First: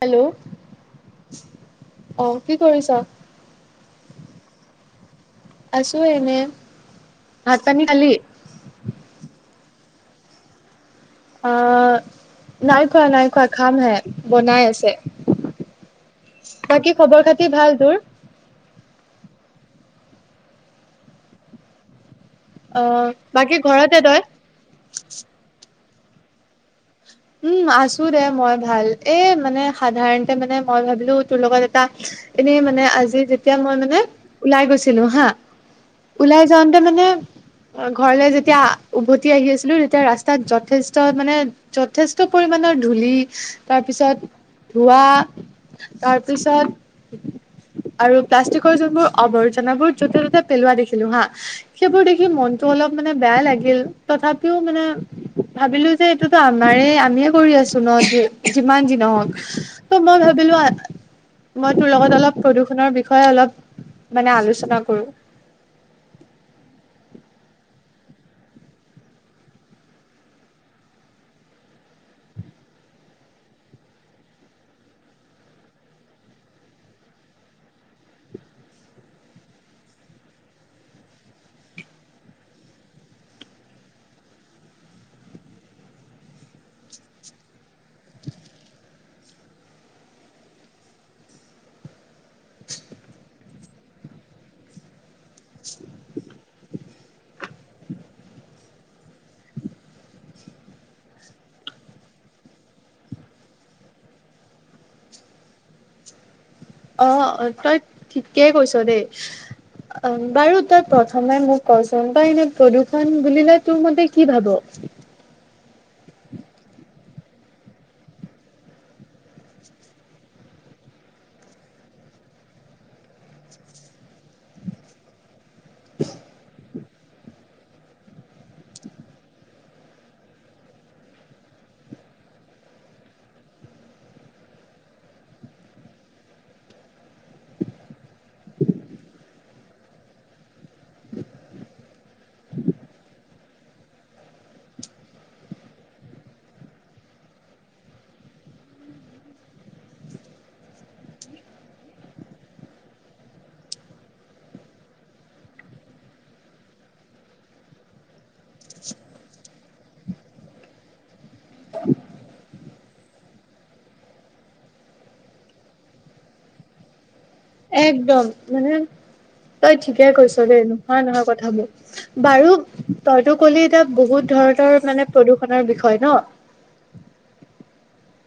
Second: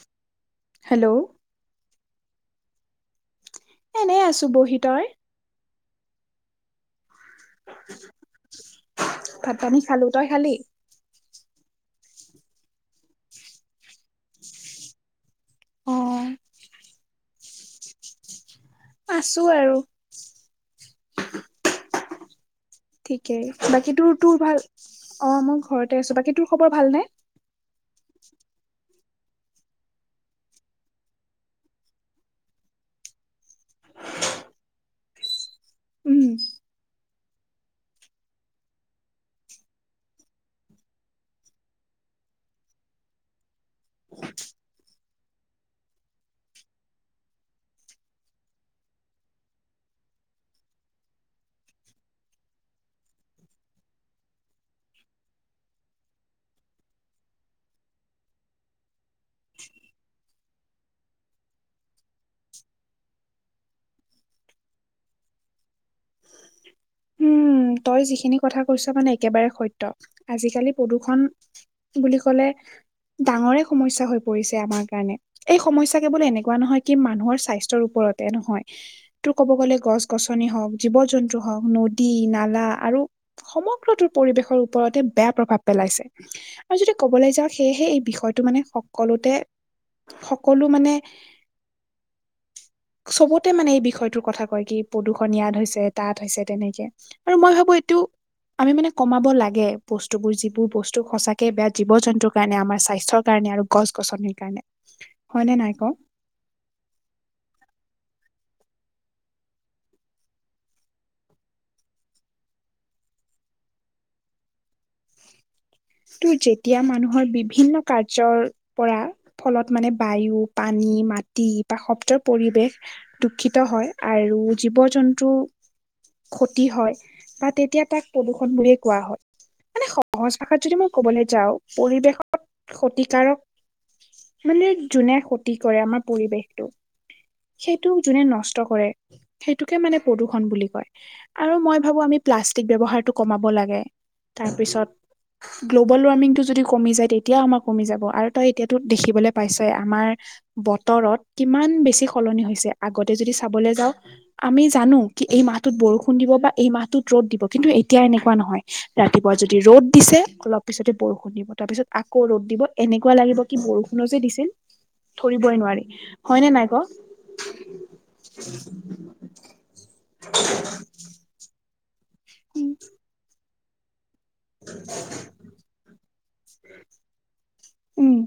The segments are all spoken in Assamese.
হেল্ল'। হেল্ল'। অ' কি কৰিছা? এনেই আছোঁ বহি। তই? আছোঁ এনে। ভাত পানী খালি? ভাত পানী খালো। তই খালি? অ' নাই খোৱা নাই খোৱা, খাম হে, বনাই আছে। অ' বাকী খবৰ খাতি ভাল তোৰ? আছোঁ আৰু। অ ঠিকেই, বাকী ঘৰতে তোৰ তই তোৰ ভাল, অ' মই ঘৰতে আছোঁ। বাকী তোৰ খবৰ ভাল নে? উম আছোঁ দে মই ভাল, এ, মানে সাধাৰণতে মানে মই ভাবিলো তোৰ লগত এটা এনেই মানে আজি যেতিয়া মই মানে ওলাই গৈছিলো হা উম ওলাই যাওঁতে মানে ঘৰলে যেতিয়া উভতি আহি আছিলোঁ, তেতিয়া ৰাস্তাত যথেষ্ট মানে যথেষ্ট পৰিমানৰ ধূলি, তাৰপিছত ধোৱা তাৰপিছত আৰু প্লাষ্টিকৰ যোনবোৰ আৱৰ্জনাবোৰ য'তে ত'তে পেলোৱা দেখিলো হা সেইবোৰ দেখি মনটো অলপ মানে বেয়া লাগিল, তথাপিও মানে ভাবিলোঁ যে এইটো আমাৰে আমিয়ে কৰি আছোঁ ন' যিমান যি নহওক। ত' মই ভাবিলোঁ আ মই তোৰ লগত অলপ প্ৰদূষণৰ বিষয়ে অলপ মানে আলোচনা কৰোঁ। [inaudible] উম, তই যিখিনি কথা কৈছ মানে একেবাৰে সত্য। আজিকালি প্ৰদূষণ বুলি কলে ডাঙৰে সমস্যা হৈ পৰিছে আমাৰ কাৰণে। এই সমস্যা কেৱল এনেকুৱা নহয় কি মানুহৰ স্বাস্থ্যৰ ওপৰতে, নহয় তো ক'ব গ'লে গছ গছনি হওক, জীৱ জন্তু হওক, নদী, নালা আৰু সমগ্ৰটোৰ পৰিৱেশৰ ওপৰতে বেয়া প্ৰভাৱ পেলাইছে। আৰু যদি কবলৈ যাওঁ, সেয়েহে এই বিষয়টো মানে সকলোতে সকলো মানে চবতে মানে এই বিষয়টোৰ কথা কয় কি প্ৰদূষণ ইয়াত হৈছে তে তাত হৈছে তেনেকে, আৰু মই ভাবোঁ এইটো আমি মানে কমাব লাগে বস্তুবোৰ যিবোৰ বস্তু সঁচাকে বেয়া জীৱ জন্তুৰ কাৰণে আমাৰ স্বাস্থ্যৰ কাৰণে আৰু গছ-গছনিৰ কাৰণে হয়নে নাই ক'। অ তই ঠিকেই কৈছোঁ দেই। অ বাৰু তই প্ৰথমে মোক কচোন তই এনে প্ৰদূষণ বুলিলে তোৰ মতে কি ভাবোঁ? তোৰ যেতিয়া মানুহৰ বিভিন্ন কাৰ্যৰ পৰা। ফলত মানে বায়ু পানী মাটি বা শব্দৰ পৰিৱেশ। দুষিত হয় আৰু জীৱ জন্তু। ক্ষতি হয় বা তেতিয়া তাক প্ৰদূ্ষণ বুলিয়ে কোৱা হয় মানে সহজ। ভাষাত যদি মই ক'বলৈ যাওঁ পৰিৱেশত ক্ষতিকাৰক। মানে যোনে ক্ষতি কৰে আমাৰ পৰিৱেশটোক। সেইটোক যোনে নষ্ট কৰে সেইটোকে মানে প্ৰদূষণ বুলি কয়। আৰু মই ভাবোঁ আমি প্লাষ্টিক ব্যৱহাৰটো কমাব লাগে তাৰপিছত। গ্ল'বেল ৱাৰ্মিংটো যদি কমি যায় তেতিয়াও আমাৰ কমি যাব আৰু তই এতিয়াতো দেখিবলৈ পাইছোঁৱে আমাৰ। বতৰত কিমান বেছি সলনি হৈছে আগতে যদি চাবলৈ যাওঁ। আমি জানোঁ কি এই মাহটোত বৰষুণ দিব বা এই মাহটোত ৰ'দ দিব কিন্তু এতিয়া এনেকুৱা নহয়। ৰাতিপুৱা যদি ৰ'দ দিছে। অলপ পিছতে বৰষুণ দিব তাৰ পিছত আকৌ ৰ'দ দিব এনেকুৱা লাগিব কি বৰষুণো যে দিছিল। ধৰিবই নোৱাৰি হয়নে নাই ক'। একদম মানে তই ঠিকে কৈছোঁ দেই নোহোৱা নহয় কথাবোৰ। বাৰু তইতো ক'লি এতিয়া বহুত ধৰণৰ মানে প্ৰদূষণৰ বিষয়ে নহ। উম।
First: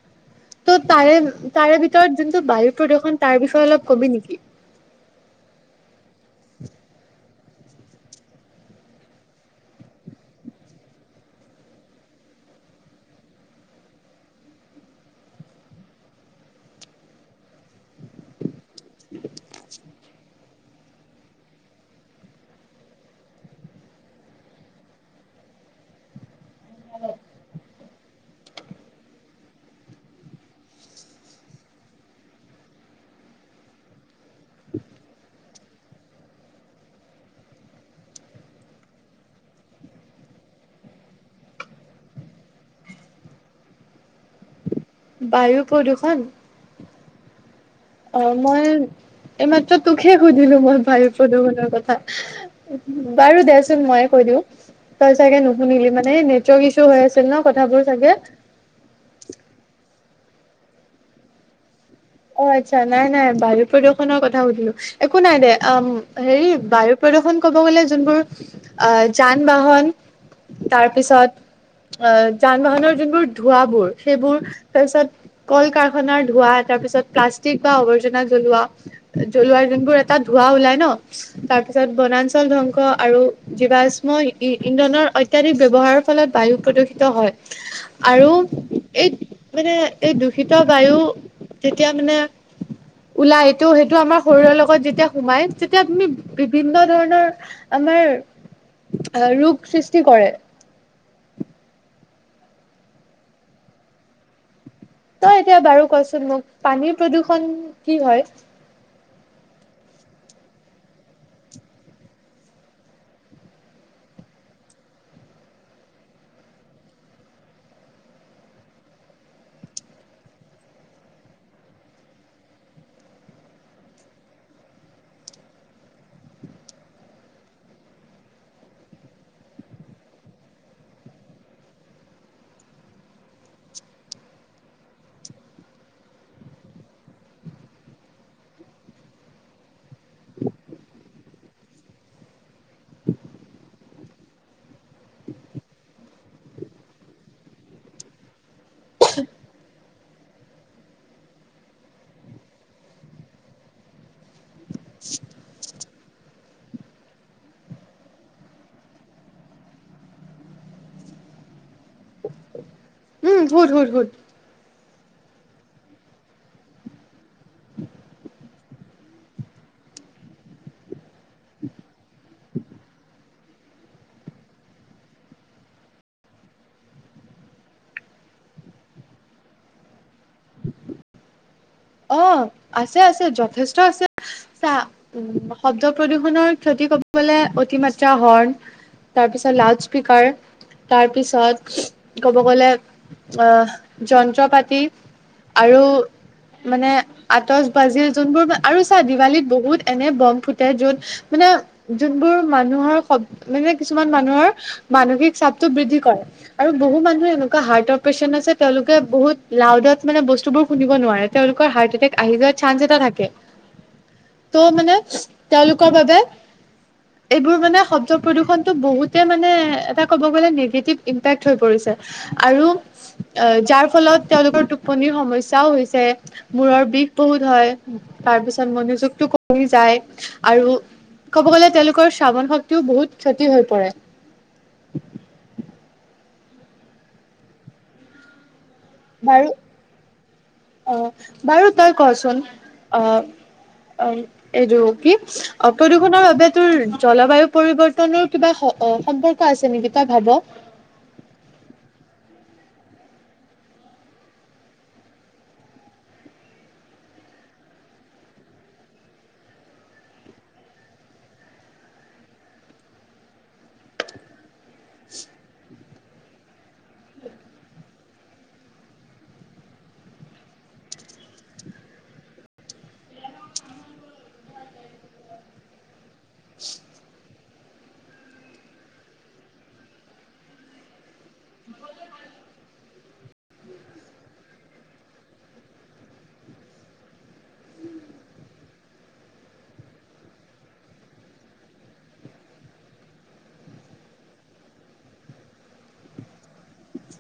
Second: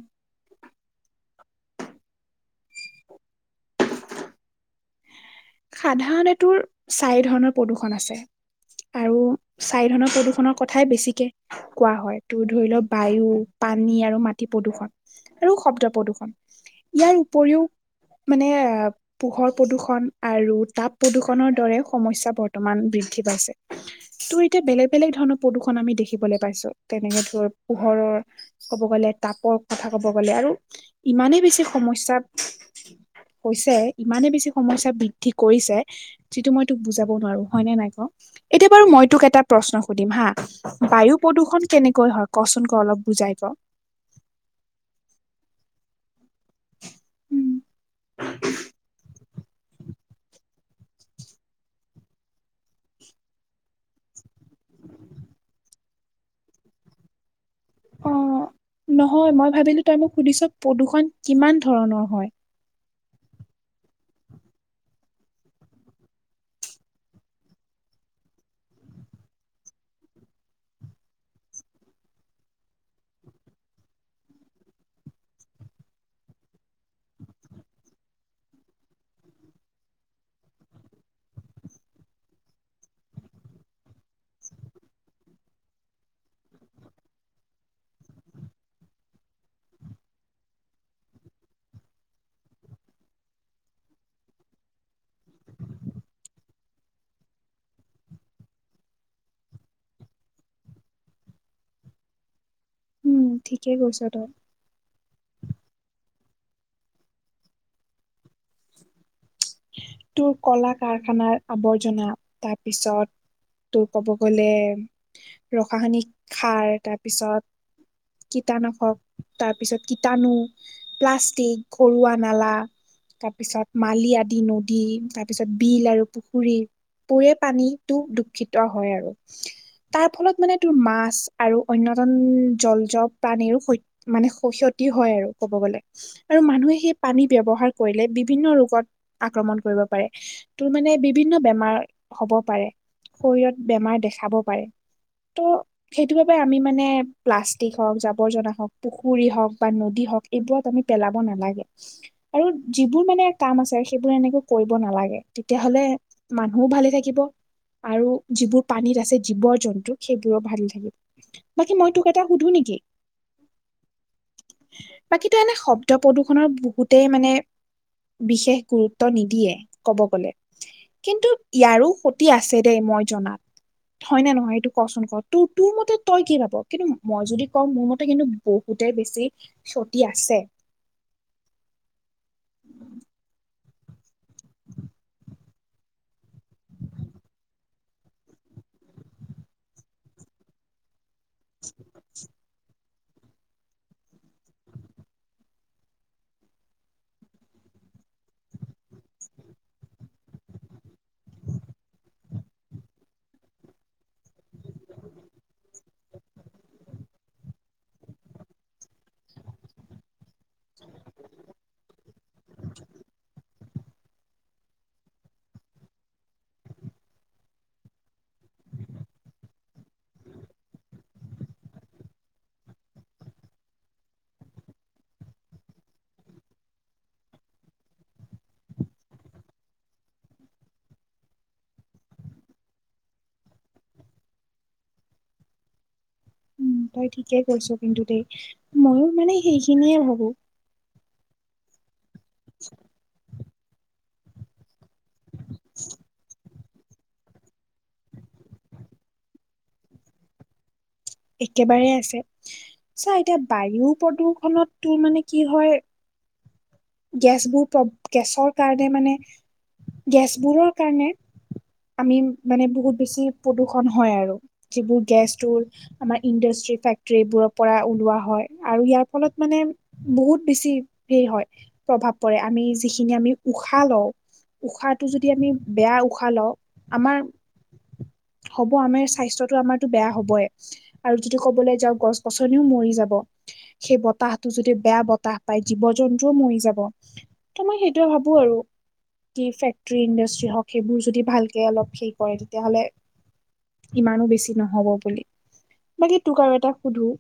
ত' তাৰে, তাৰে ভিতৰত যোনটো বায়ু প্ৰদূষণ তাৰ বিষয়ে অলপ ক'বি নেকি। সাধাৰণে তোৰ চাৰি ধৰণৰ প্ৰদূষণ আছে। আৰু চাৰি ধৰণৰ প্ৰদূষণৰ কথাই বেছিকে কোৱা হয় তোৰ ধৰি ল' বায়ু পানী আৰু মাটি প্ৰদূষণ। আৰু শব্দ প্ৰদূষণ। ইয়াৰ উপৰিও মানে পোহৰ প্ৰদূষন। আৰু তাপ প্ৰদূষণৰ দৰে সমস্যা বৰ্তমান বৃদ্ধি পাইছে। ত' এতিয়া বেলেগ, বেলেগ ধৰণৰ প্ৰদূষণ আমি দেখিবলৈ পাইছোঁ তেনেকে ধৰ পোহৰৰ। ক'ব গ'লে তাপৰ কথা ক'ব গ'লে আৰু ইমানেই বেছি সমস্যা। হৈছে ইমানে বেছি সমস্যা বৃদ্ধি কৰিছে। যিটো মই তোক বুজাব নোৱাৰো হয়নে নাই ক' এতিয়া বাৰু মই তোক এটা প্ৰশ্ন সুধিম হা। বায়ু প্ৰদূষণ কেনেকৈ হয় কচোন ক' অলপ বুজাই ক'। বায়ু প্ৰদূষণ। অ মই এইমাত্ৰ তোকহে সুধিলো মই বায়ু প্ৰদুষণনৰ কথা। বাৰু দেচোন মইয়ে কৈ দিওঁ। তই চাগে নুশুনিলি মানে নেটৱৰ্ক ইছু হৈ আছিল নহ কথাবোৰ অ চাগে। নহয় মই ভাবিলোঁ তই মোক সুধিছোঁ প্ৰদূষণ কিমান ধৰণৰ হয়। অ' আচ্ছা নাই, নাই বায়ু প্ৰদূষণৰ কথা সুধিলোঁ। একো নাই দে হেৰি বায়ু প্ৰদূষণ ক'ব গ'লে যোনবোৰ। আহ যান-বাহন তাৰপিছত। অ' যান-বাহনৰ যোনবোৰ ধোঁৱাবোৰ সেইবোৰ তাৰপিছত। কল কাৰখানাৰ ধোঁৱা তাৰ পিছত প্লাষ্টিক বা আৱৰ্জনা জ্বলোৱা। জ্বলোৱাৰ যোনবোৰ এটা ধোঁৱা ওলাই নহ তাৰপিছত বনাঞ্চল ধ্বংস আৰু। জীৱশ্ম ইন্ধনৰ অত্যাধিক ব্যৱহাৰৰ ফলত বায়ু প্ৰদূষিত হয়। আৰু এই মানে এই দূষিত বায়ু। তিয়া মানে। উলাই এইটো সেইটো আমাৰ শৰীৰৰ লগত যেতিয়া সোমাই তেতিয়া তুমি বিভিন্ন ধৰণৰ। আমাৰ ৰোগ সৃষ্টি কৰে। উম ঠিকে কৈছোঁ তই। তই এতিয়া বাৰু কচোন মোক পানীৰ প্ৰদূষণ কি হয়? তোৰ কলা কাৰখানাৰ আৱৰ্জনা তাৰপিছত তোৰ ক'ব গ'লে ৰসায়নিক সাৰ তাৰপিছত কীটানাশক তাৰপিছত কীটানু প্লাষ্টিক, ঘৰুৱা নালা তাৰপিছত মালি আদি নো নদী তাৰপিছত বিল আৰু পুখুৰী পোৰে পানীটো দুখিত হয় আৰু তাৰফলত মানে তোৰ মাছ আৰু অনয়তম জলজ প্ৰাণীৰো হৈ মানে খ ক্ষতি হয় আৰু ক'ব গ'লে আৰু মানুহে সেই পানী ব্যৱহাৰ কৰিলে বিভিন্ন ৰোগত আক্ৰমণ কৰিব পাৰে তোৰ মানে বিভিন্ন বেমাৰ হ'ব পাৰে শৰীৰত বেমাৰ দেখাব পাৰে ত' সেইটো বাবে আমি মানে প্লাষ্টিক হওঁক জাবৰ জনা হওক পুখুৰী হওক বা নদী হওক এইবোৰত আমি পেলাব নালাগে আৰু যিবোৰ মানে কাম আছে সেইবোৰ এনেকে কৰিব নালাগে তেতিয়াহলে মানুহও ভালে থাকিব। আৰু যিবোৰ পানীত আছে জীৱ জন্তু সেইবোৰো ভাল থাকিব। বাকী মই তোক এটা সুধোঁ নিকি? উম, সুধ সুধ সুধ বাকীতো এনে শব্দ প্ৰদূৰনৰ বহুতেই মানে বিশেষ গুৰুত্ব নিদি দিয়ে ক'ব গ'লে কিন্তু ইয়াৰো ক্ষতি আছে দে মই জনাত হয় নে নহয় এইটো কচোন ক, তোৰ তোৰ মতে তই কি ভাব কিন্তু মই যদি কওঁ মোৰ মতে কিন্তু বহুতে বেছি ক্ষতি আছে। অ আছে আছে যথেষ্ট আছে চা শব্দ প্ৰদূষণৰ ক্ষতি কবলে অতিমাত্ৰা হৰ্ণ তাৰপিছত লাউড স্পীকাৰ তাৰপিছত ক'ব গ'লে আহ যন্ত্ৰ পাতি আৰু মানে আতচ বাজি যোনবোৰ আৰু চা দিৱালীত বহুত এনে বম ফুটে য'ত মানে যোনবোৰ মানুহৰ শব মানে কিছুমান মানুহৰ মানসিক চাপটো বৃদ্ধি কৰে। আৰু বহু মানুহে এনেকুৱা হাৰ্টৰ পেচেন্ত আছে তেওঁলোকে বহুত লাউডত মানে বস্তুবোৰ শুনিব নোৱাৰে। তেওঁলোকৰ হাৰ্ট এটেক আহি যোৱাৰ চান্স এটা থাকে। ত' মানে তেওঁলোকৰ বাবে এইবোৰ মানে শব্দ প্ৰদূষণটো বহুতে মানে এটা ক'ব গ'লে নিগেটিভ ইম্পেক্ট হৈ পৰিছে। আৰু অ', যাৰফলত তেওঁলোকৰ টোপনিৰ সমস্যাও হৈছে। মূৰৰ বিষ বহুত হয়, তাৰ পিছত মনোযোগতটো কমি যায় আৰু ক'ব গ'লে তেওঁলোকৰ শ্ৰাৱণ শক্তিও বহুত ক্ষতি হৈ পৰে উম তই ঠিকে কৈছ কিন্তু দেই ময়ো মানে বাৰু সেইখিনিয়ে ভাবোঁ। অ', বাৰু তই কচোন অ', অ', এইটো কি অ প্ৰদূষণৰ বাবে তোৰ জলবায়ু পৰিৱৰ্তনৰ কিবা স-অ', সম্পৰ্ক আছে নিকি তই ভাব? একেবাৰে আছে, চা এতিয়া বায়ু প্ৰদূৰ্ষনত তোৰ মানে কি হয় গেছবোৰ প্ৰ-গেছৰ কাৰণে মানে গেছবোৰৰ কাৰণে। আমি মানে বহুত বেছি প্ৰদূ্ষন হয় আৰু যিবোৰ গেছটোৰ আমাৰ ইণ্ডাষ্ট্ৰি ফেক্টীবোৰৰ পৰা ওলোৱা হয় আৰু ইয়াৰ ফলত মানে বহুত বেছি হেৰি হয় প্ৰভাৱ পৰে আমি যিখিনি আমি উশাহ লওঁ উশাহটো যদি আমি বেয়া উশাহ লওঁ আমাৰ হ'ব আমাৰ স্বাস্থটো আমাৰটো বেয়া হ'বই আৰু যদি কবলৈ যাওঁ গছ গছনিও মৰি যাব। সেই বতাহতটো যদি বেয়া বতাহ পায় জীৱ জন্তুও মৰি যাব। ত' মই সেইটোয়ে ভাবোঁ আৰু। কি ফেক্টৰী ইণ্ডাষ্ট্ৰি হওঁক সেইবোৰ যদি ভালকে অলপ ঠিক হয় তেতিয়াহ'লে ইমানো বেছি নহ'ব বুলি বাকী তোক আৰু এটা সুধোঁ।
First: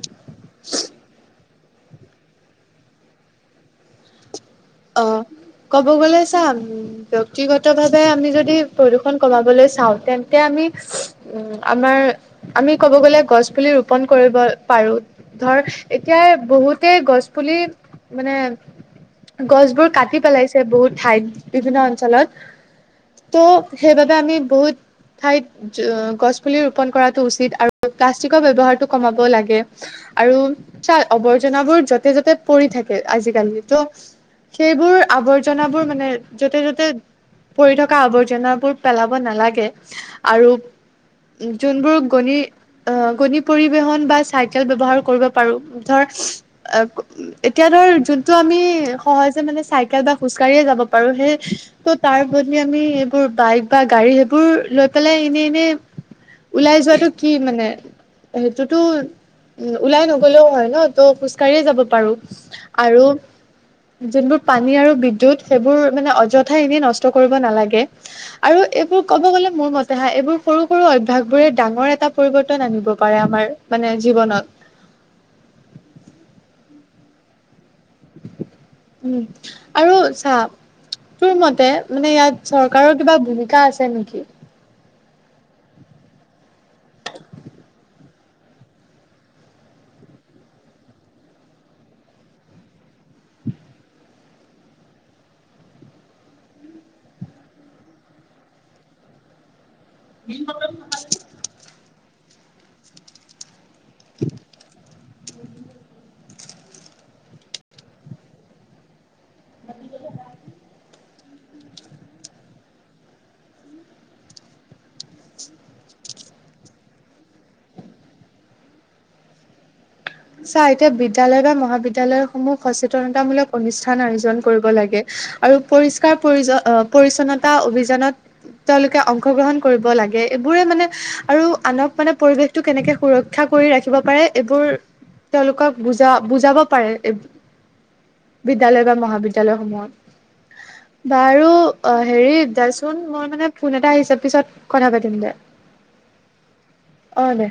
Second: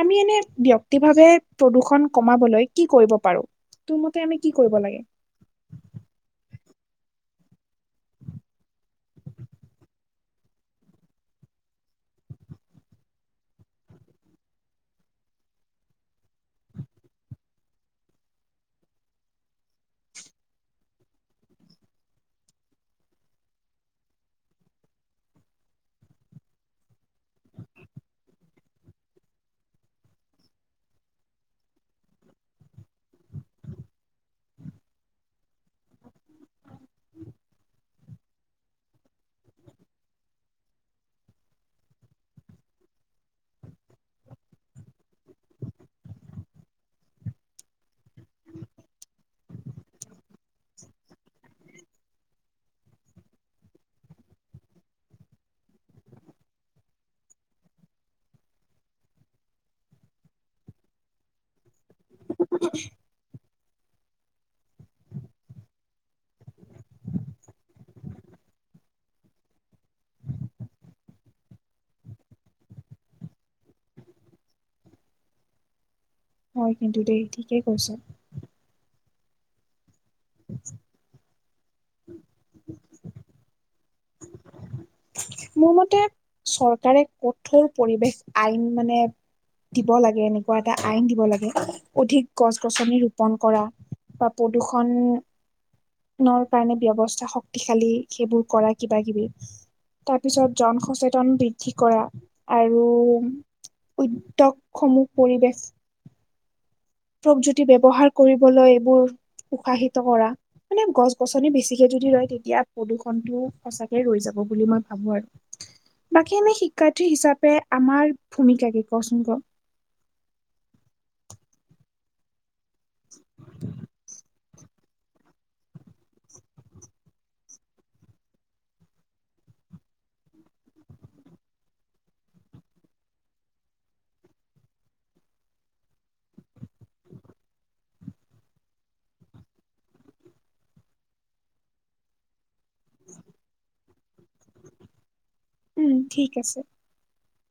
আমি এনে ব্যক্তি ভাবে প্ৰদূষণ কমাবলৈ কি কৰিব পাৰো? তোৰ মতে আমি কি কৰিব লাগে? অ', ক'ব গ'লে চাম ব্যক্তি গত ভাৱে আমি যদি প্ৰদূষন কমাবলৈ চাওঁ তেন্তে আমি আমাৰ আমি ক'ব গ'লে গছ পুলি ৰোপন কৰিব পাৰোঁ। ধৰ এতিয়া বহুতেই গছ পুলি মানে গছবোৰ কাটি পেলাইছে বহুত ঠাইত বিভিন্ন অঞ্চলত ত' সেইবাবে আমি বহুত ঠাইত গছ পুলি ৰোপন কৰাটো উচিত আৰু প্লাষ্টিকৰ ব্যৱহাৰটো কমাব লাগে। আৰু চাহ আৱৰ্জনাবোৰ য'তে য'তে পৰি থাকে আজিকালি তো সেইবোৰ আৱৰ্জনাবোৰ মানে য'তে য'তে পৰি থকা আৱৰ্জনাবোৰ পেলাব নালাগে আৰু যোনবোৰ গণি অ', গণী পৰিবহন বা চাইকেল ব্যৱহাৰ কৰিব পাৰো ধৰ অ', এতিয়া ধৰ যোনটো আমি সহজে মানে চাইকেল বা খোজকাঢ়িয়ে যাব পাৰো সেই ত' তাৰ বদলি আমি এইবোৰ বাইক বা গাড়ী সেইবোৰ লৈ পেলাই এনে এনে ওলাই যোৱাটো কি মানে? সেইটোতো উ ওলাই নগলেও হয় ন ত খোজ কঢ়িয়ে যাব পাৰো। আৰু যোনবোৰ পানী আৰু বিদ্যুত সেইবোৰ মানে অযথা এনেই নষ্ট কৰিব নালাগে। আৰু এইবোৰ ক'ব গ'লে মোৰ মতে হা এইবোৰ সৰু সৰু অভ্যাস বোৰে ডাঙৰ এটা পৰিবৰ্তন আনিব পাৰে আমাৰ। মানে জীৱনত। হয় কিন্তু দেই ঠিকেই কৈছ। আৰু চা। তোৰ মতে মানে ইয়াত চৰকাৰৰ কিবা ভূমিকা আছে নেকি। মোৰ মতে চৰকাৰে কঠোৰ পৰিৱেষ আইন মানে দিব লাগে এনেকুৱা এটা আইন দিব লাগে অধিক গছ গছনি ৰোপন কৰা। বা প্ৰদূৰষণ কাৰণে ব্যবস্থা শক্তিশালী সেইবোৰ কৰা কিবা কিবি। তাৰ পিছত জন সচেতন বৃদ্ধি কৰা আৰু। উদ্যোগসমূহ পৰিৱেশ প্ৰযুক্তি ব্যৱহাৰ কৰিবলৈ এইবোৰ উৎসাহিত কৰা। মানে গছ-গছনি বেছিকে যদি ৰয় তেতিয়া প্ৰদূষণটো সঁচাকে ৰৈ যাব বুলি মই ভাবোঁ আৰু। বাকী আমি শিক্ষাৰ্থী হিচাপে আমাৰ ভূমিকা কি কওঁ চোন ক। চা এতিয়া বিদ্যালয় বা মহাবিদ্যালয় সমূহ সচেতনতামূলক অনুষ্ঠান আয়োজন কৰিব লাগে আৰু পৰিষ্কাৰ পৰিজো অ', পৰিচ্ছন্নতা অভিযানত তেওঁলোকে অংশগ্ৰহণ কৰিব লাগে, এইবোৰে মানে আৰু আনক মানে পৰিৱেশ টো কেনেকে সুৰক্ষা কৰি ৰাখিব পাৰে এইবোৰ তেওঁলোকক বুজা বুজাব পাৰে এইব বিদ্যালয় বা মহাবিদ্যালয়সমূহত। বাৰু অ', হেৰি দেচোন মই মানে ফোন এটা আহিছে পিছত কথা পাতিম দে। উম ঠিক আছে। অ', দে।